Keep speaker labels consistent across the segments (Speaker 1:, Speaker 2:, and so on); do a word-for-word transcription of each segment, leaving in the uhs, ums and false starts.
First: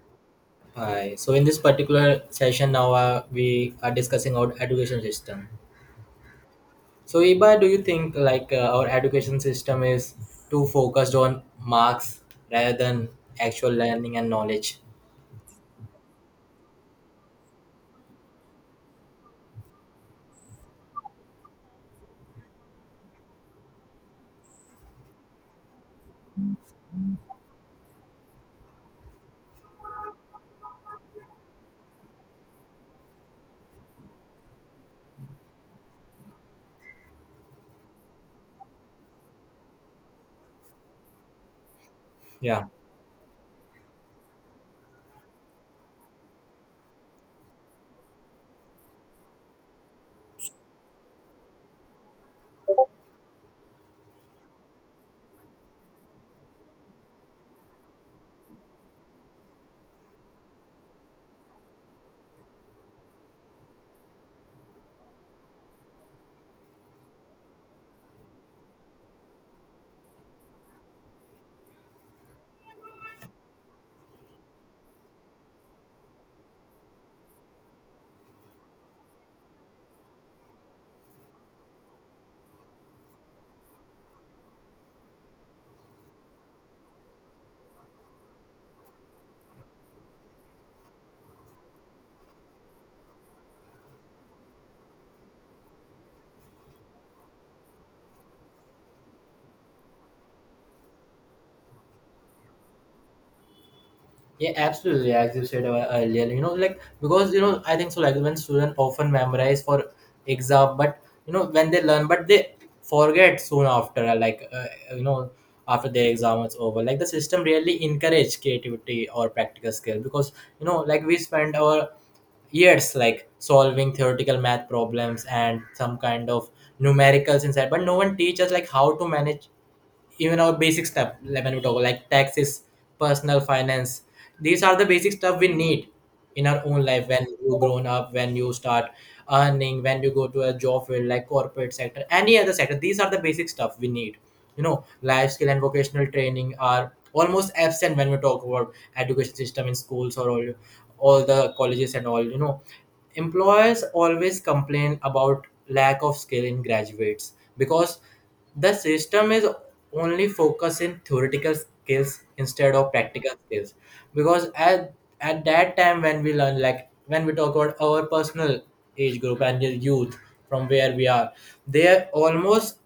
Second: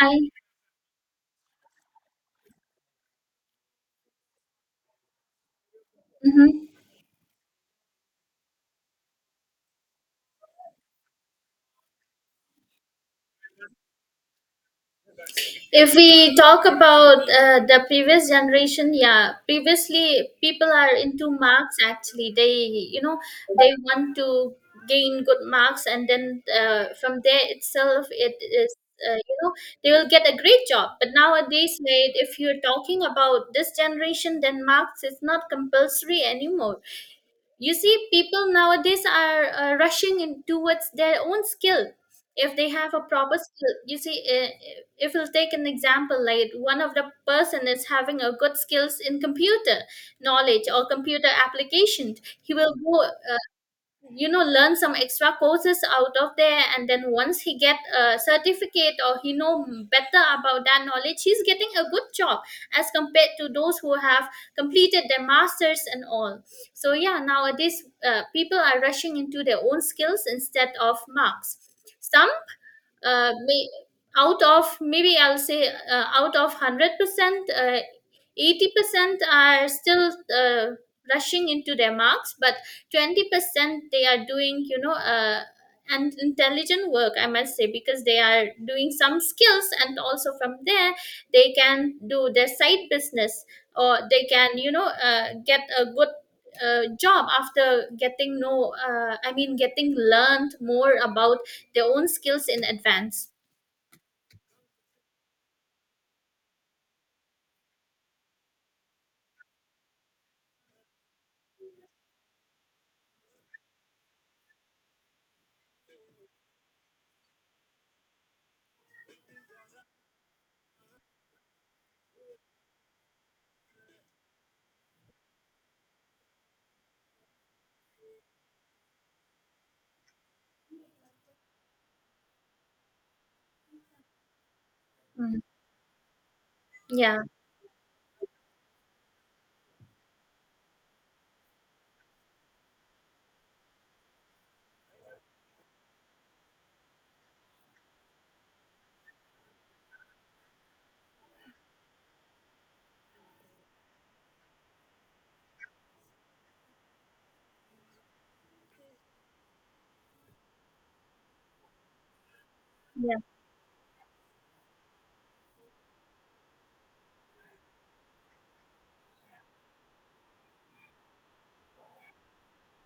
Speaker 1: I,
Speaker 2: Hi. So in this particular session now uh, we are discussing our education system.
Speaker 1: mhm.
Speaker 2: So Iba, do you think like uh, our education system is too focused on marks rather than actual learning and knowledge?
Speaker 1: If we talk about uh, the previous generation, yeah, previously people are into marks actually. They, you know, they want to gain good marks, and then uh, from there itself, it is. Uh, you know they will get a great job. But nowadays, mate, if you're talking about this generation, then marks is not compulsory anymore. You see, people nowadays are uh, rushing in towards their own skill. If
Speaker 2: Yeah.
Speaker 1: they have a proper skill, you see uh, if we'll take an example, like one of the person is having a good skills in computer knowledge or computer application, he will go, uh, you know, learn some extra courses out of there, and then once he get a certificate or he know better about that knowledge, he's getting a good job as compared to those who have completed their masters and all. So yeah, nowadays uh, people are rushing into their own skills instead of marks. some uh, may, Out of maybe, I'll say, uh, out of hundred percent, uh, eighty percent are still uh, rushing into their marks, but twenty percent, they are doing, you know, uh, and intelligent work, I must say, because they are doing some skills, and also from there they can do their side business, or they can, you know, uh, get a good uh, job after getting know uh, I mean getting learned more about their own skills in advance.
Speaker 2: Yeah, absolutely. As you said uh, earlier, you know, like because you know, I think so. Like when students often memorize for exam, but you know, when they learn, but they forget soon after. uh, Like uh, uh, you know, After their exam is over, like the system really encourage creativity or practical skill because you know, like we spend our years like solving theoretical math problems and some kind of numericals inside, but no one teaches like how to manage even our basic stuff, like when we talk like taxes, personal finance. These are the basic stuff
Speaker 1: Mm.
Speaker 2: we need in our own life,
Speaker 1: yeah
Speaker 2: when you grown up, when you start earning, when you go to a job field like corporate sector, any other sector. These are the basic stuff we need, you know. Life skill and vocational training are almost absent when we talk about education system in schools or all all the colleges and all, you know, employers always complain about lack of skill in graduates because the system is only focusing theoretical skills instead of
Speaker 1: yeah
Speaker 2: practical skills. Because at at that time when we learn, like when we talk about our personal age group and the youth, from where we are, they are almost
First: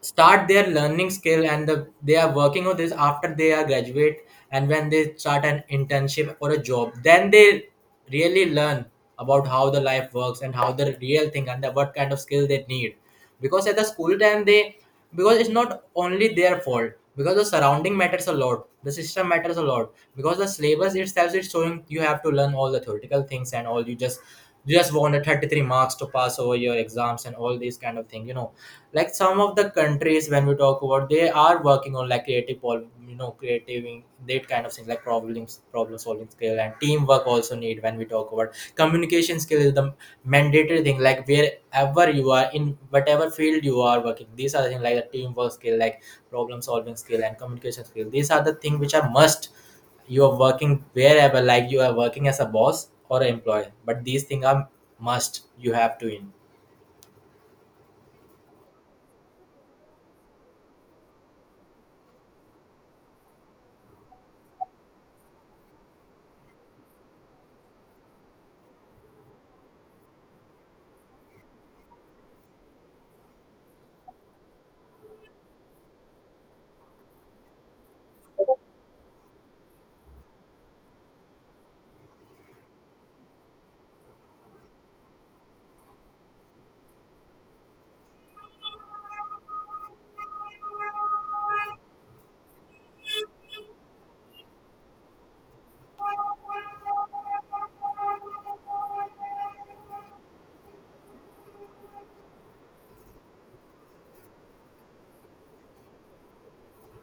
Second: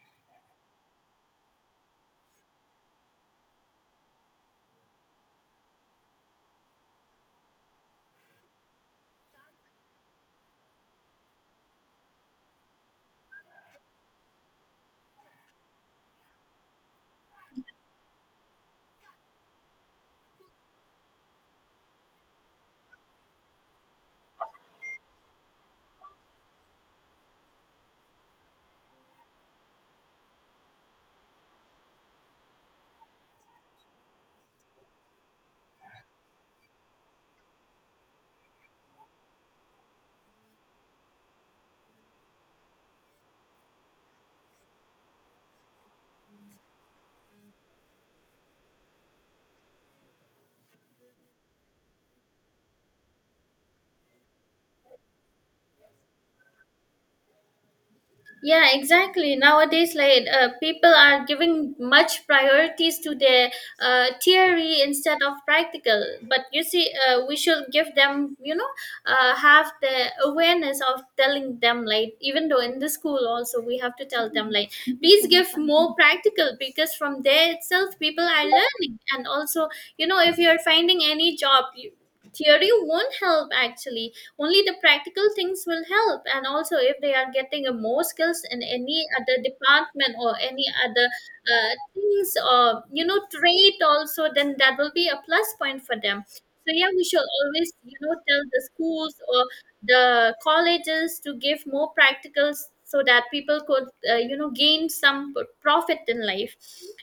Speaker 2: start their learning skill and the, they are working on this after they are graduate, and when they start an internship or a job, then they really learn about how the life works and how the real thing and the, what kind of skill they need. Because at the school time they, because it's not only their fault, because the surrounding matters a lot, the system matters a lot, because the syllabus itself is showing you have to learn all the theoretical things and all. You just you just wanted thirty-three marks to pass over your exams and all these kind of thing, you know, like some of the countries when we talk about, they are working on like creative pol- you know, creative in- that kind of thing, like problems, problem solving skill and teamwork also need. When we talk about communication skill, is the mandatory thing, like wherever you are, in whatever field you are working, these are the things, like the teamwork skill, like problem solving skill and communication skill. These are the things which are must. You are working wherever, like you are working as a boss or an employee, but these things are must, you have to in
Speaker 1: yeah, exactly. Nowadays, like, uh, people are giving much priorities to their uh, theory instead of practical. But you see, uh, we should give them, you know, uh, have the awareness of telling them, like, even though in the school also, we have to tell them, like, please give more practical, because from there itself people are learning. And also, you know, if you're finding any job, you, theory won't help actually. Only the practical things will help. And also, if they are getting uh, more skills in any other department or any other uh, things, or you know, trade also, then that will be a plus point for them. So yeah, we should always, you know, tell the schools or the colleges to give more practicals, so that people could uh, you know, gain some profit in life.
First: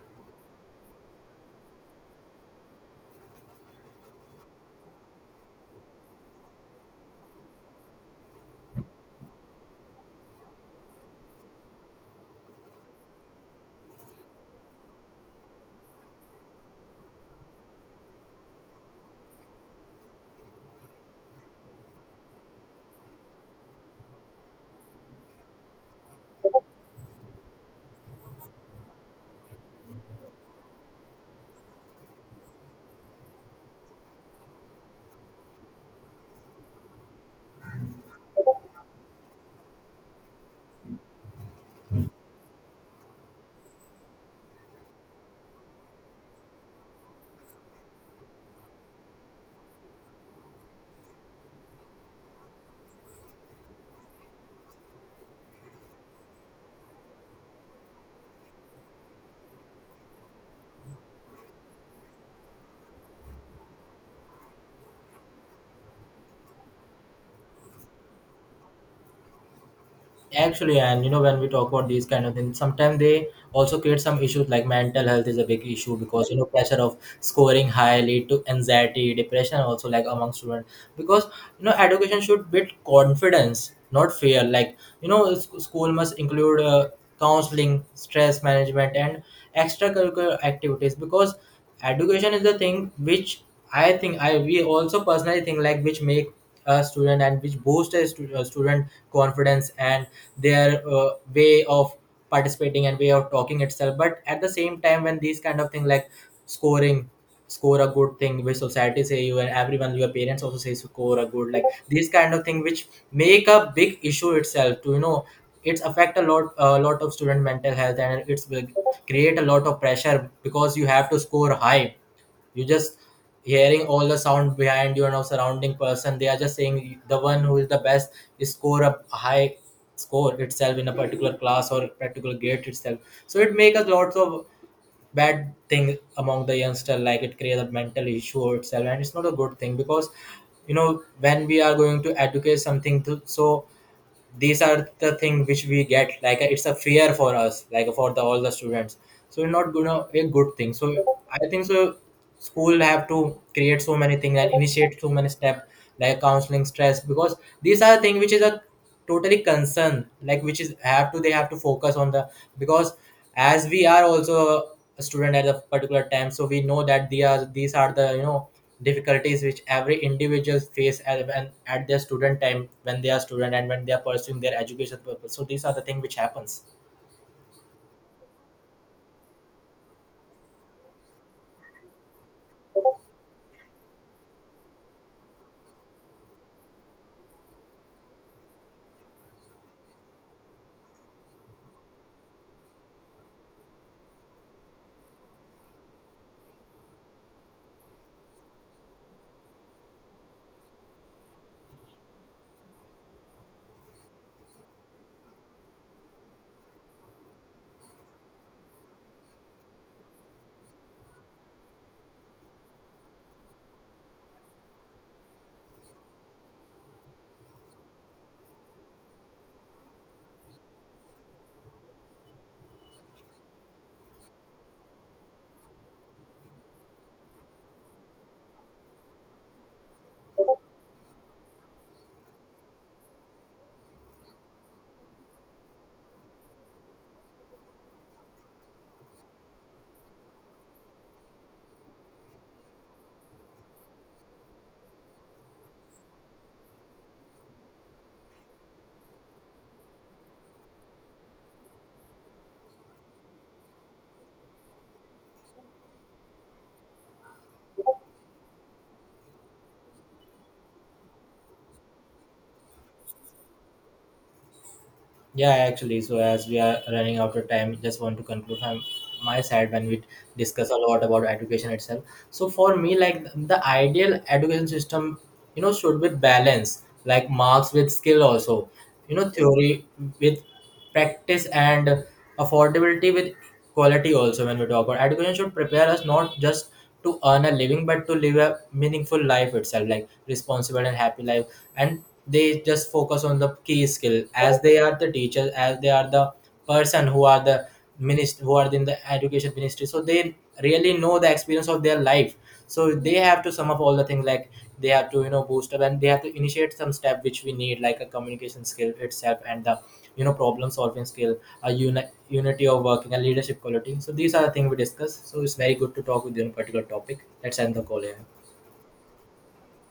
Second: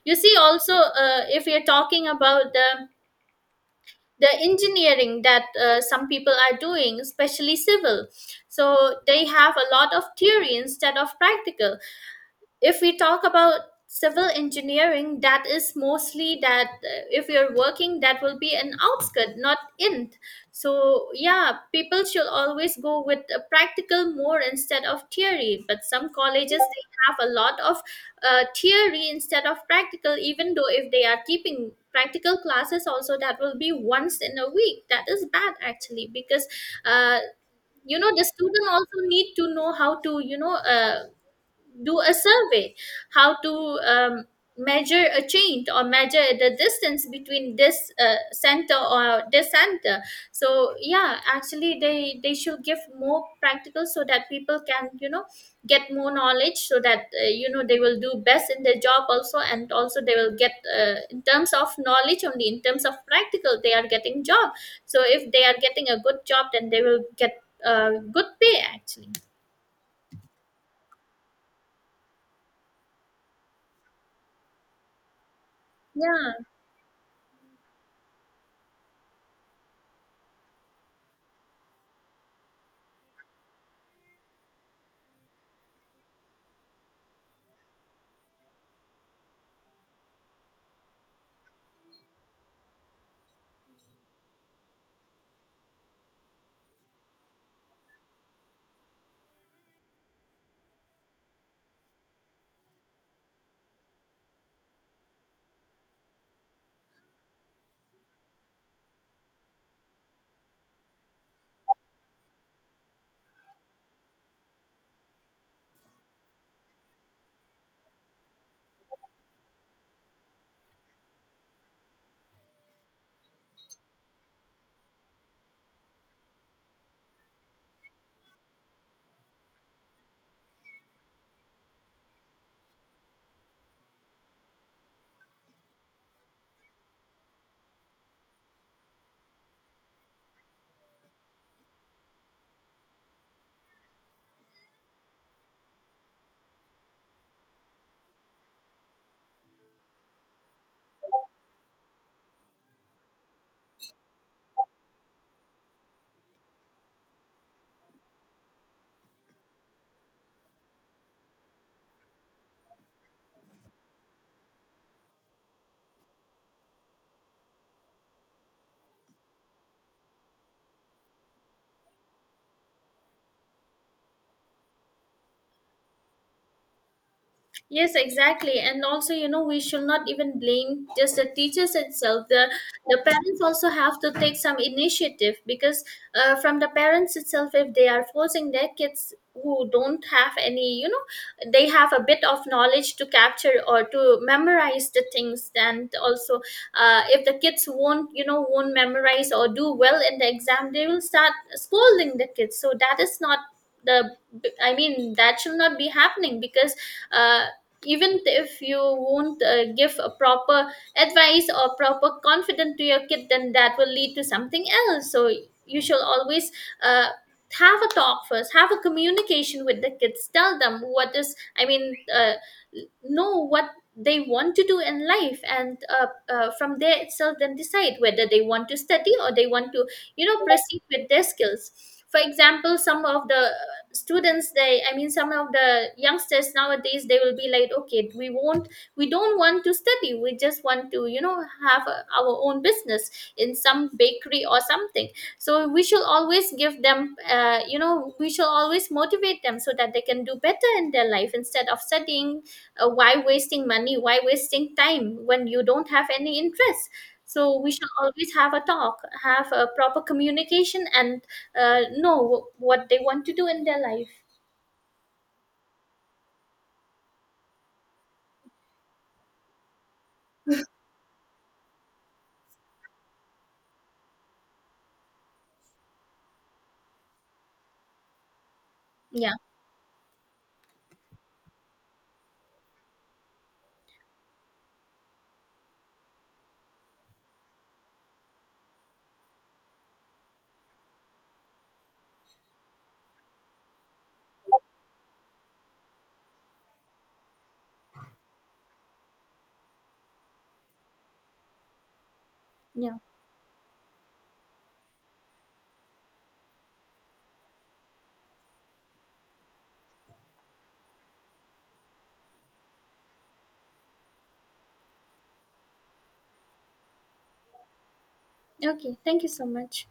Speaker 1: You see, also uh, if we are talking about the the engineering that uh, some people are doing, especially civil, so they have a lot of theory instead of practical. If we talk about civil engineering, that is mostly that, uh, if you're working, that will be an outskirt, not in. So yeah, people should always go with a practical more instead of theory. But some colleges, they have a lot of uh, theory instead of practical. Even though if they are keeping practical classes also, that will be once in a week. That is bad actually, because uh, you know, the student also need to know how to, you know, uh, do a survey, how to um, measure a change or measure the distance between this uh, center or this center. So yeah, actually they they should give more practical so that people can, you know, get more knowledge, so that uh, you know, they will do best in their job also. And also they will get uh, in terms of knowledge only, in terms of practical they are getting job. So if they are getting a good job, then they will get uh, good pay actually.
Speaker 2: actually. And you know, when we talk about these kind of things, sometimes they also create some issues, like mental health is a big issue, because
Speaker 1: Yeah.
Speaker 2: you know, pressure of scoring high lead to anxiety, depression also, like among students. Because you know, education should build confidence, not fear, like you know, sc- school must include uh, counseling, stress management and extracurricular activities. Because education is the thing which, I think I we also personally think, like which make a student and which boost a, stu- a student confidence and their uh, way of participating and way of talking itself. But at the same time, when these kind of thing, like scoring, score a good thing, which society say you, and everyone, your parents also say score a good, like these kind of thing which make a big issue itself, to you know, it's affect a lot, a lot of student mental health, and it's will create a lot of pressure, because you have to score high. You just hearing all the sound behind you and of surrounding person, they are just saying the one who is the best is score a high, score itself in a particular class or particular grade itself. So it makes us lots of bad thing among the youngster, like it creates a mental issue itself, and it's not a good thing. Because you know, when we are going to educate something to, so these are the thing which we get, like uh, it's a fear for us, like for the all the students. So not gonna a good thing. So I think so, school have to create so many things and initiate so many steps, like counseling, stress, because these are thing which is a totally concern, like which is have to, they have to focus on the, because as we are also a student at a particular time, so we know that they are, these are the you know difficulties which every individuals face at, when, at their student time, when they are student and when they are pursuing their education purpose. So these are the thing which happens.
Speaker 1: Yes, exactly. And also, you know, we should not even blame just the teachers itself. The the parents also have to take some initiative, because uh, from the parents itself, if they are forcing their kids, who don't have any, you know, they have a bit of knowledge to capture or to memorize the things. And also, uh, if the kids won't, you know, won't memorize or do well in the exam, they will start scolding the kids. So that is not the. I mean, that should not be happening, because uh, even if you won't uh, give a proper advice or proper confidence to your kid, then that will lead to something else. So you should always uh, have a talk first, have a communication with the kids, tell them what is, I mean, uh, know what they want to do in life. And uh, uh, from there itself, then decide whether they want to study or they want to, you know, proceed with their skills. For example, some of the students, they, I mean, some of the youngsters nowadays, they will be like, okay, we won't we don't want to study, we just want to, you know, have a, our own business in some bakery or something. So we should always give them, uh, you know, we should always motivate them so that they can do better in their life instead of studying. Uh, why wasting money, why wasting time when you don't have any interest? So we should always have a talk, have a proper communication, and uh, know what they want to do in their life.
Speaker 2: Yeah, actually, so as we are running out of time, just want to conclude from my side. When we discuss a lot about education itself, so for me, like the ideal education system, you know, should be balanced, like marks with skill also, you know,
Speaker 1: Yeah,
Speaker 2: theory with practice, and affordability with quality also. When we talk about education, should prepare us not just to earn a living, but to live a meaningful life itself, like responsible and happy life. And they just focus on the key skill, as they are the teachers, as they are the person who are the minister, who are in the education ministry, so they really know the experience of their life. So
Speaker 1: yeah.
Speaker 2: they have to sum up all the things, like they have to you know boost up, and they have to initiate some step which we need, like a communication skill itself, and the you know problem solving skill, a uni- unity of working and leadership quality. So these are the things we discuss. So it's very good to talk with you on a particular topic. Let's end the call here.
Speaker 1: Okay, thank you so much.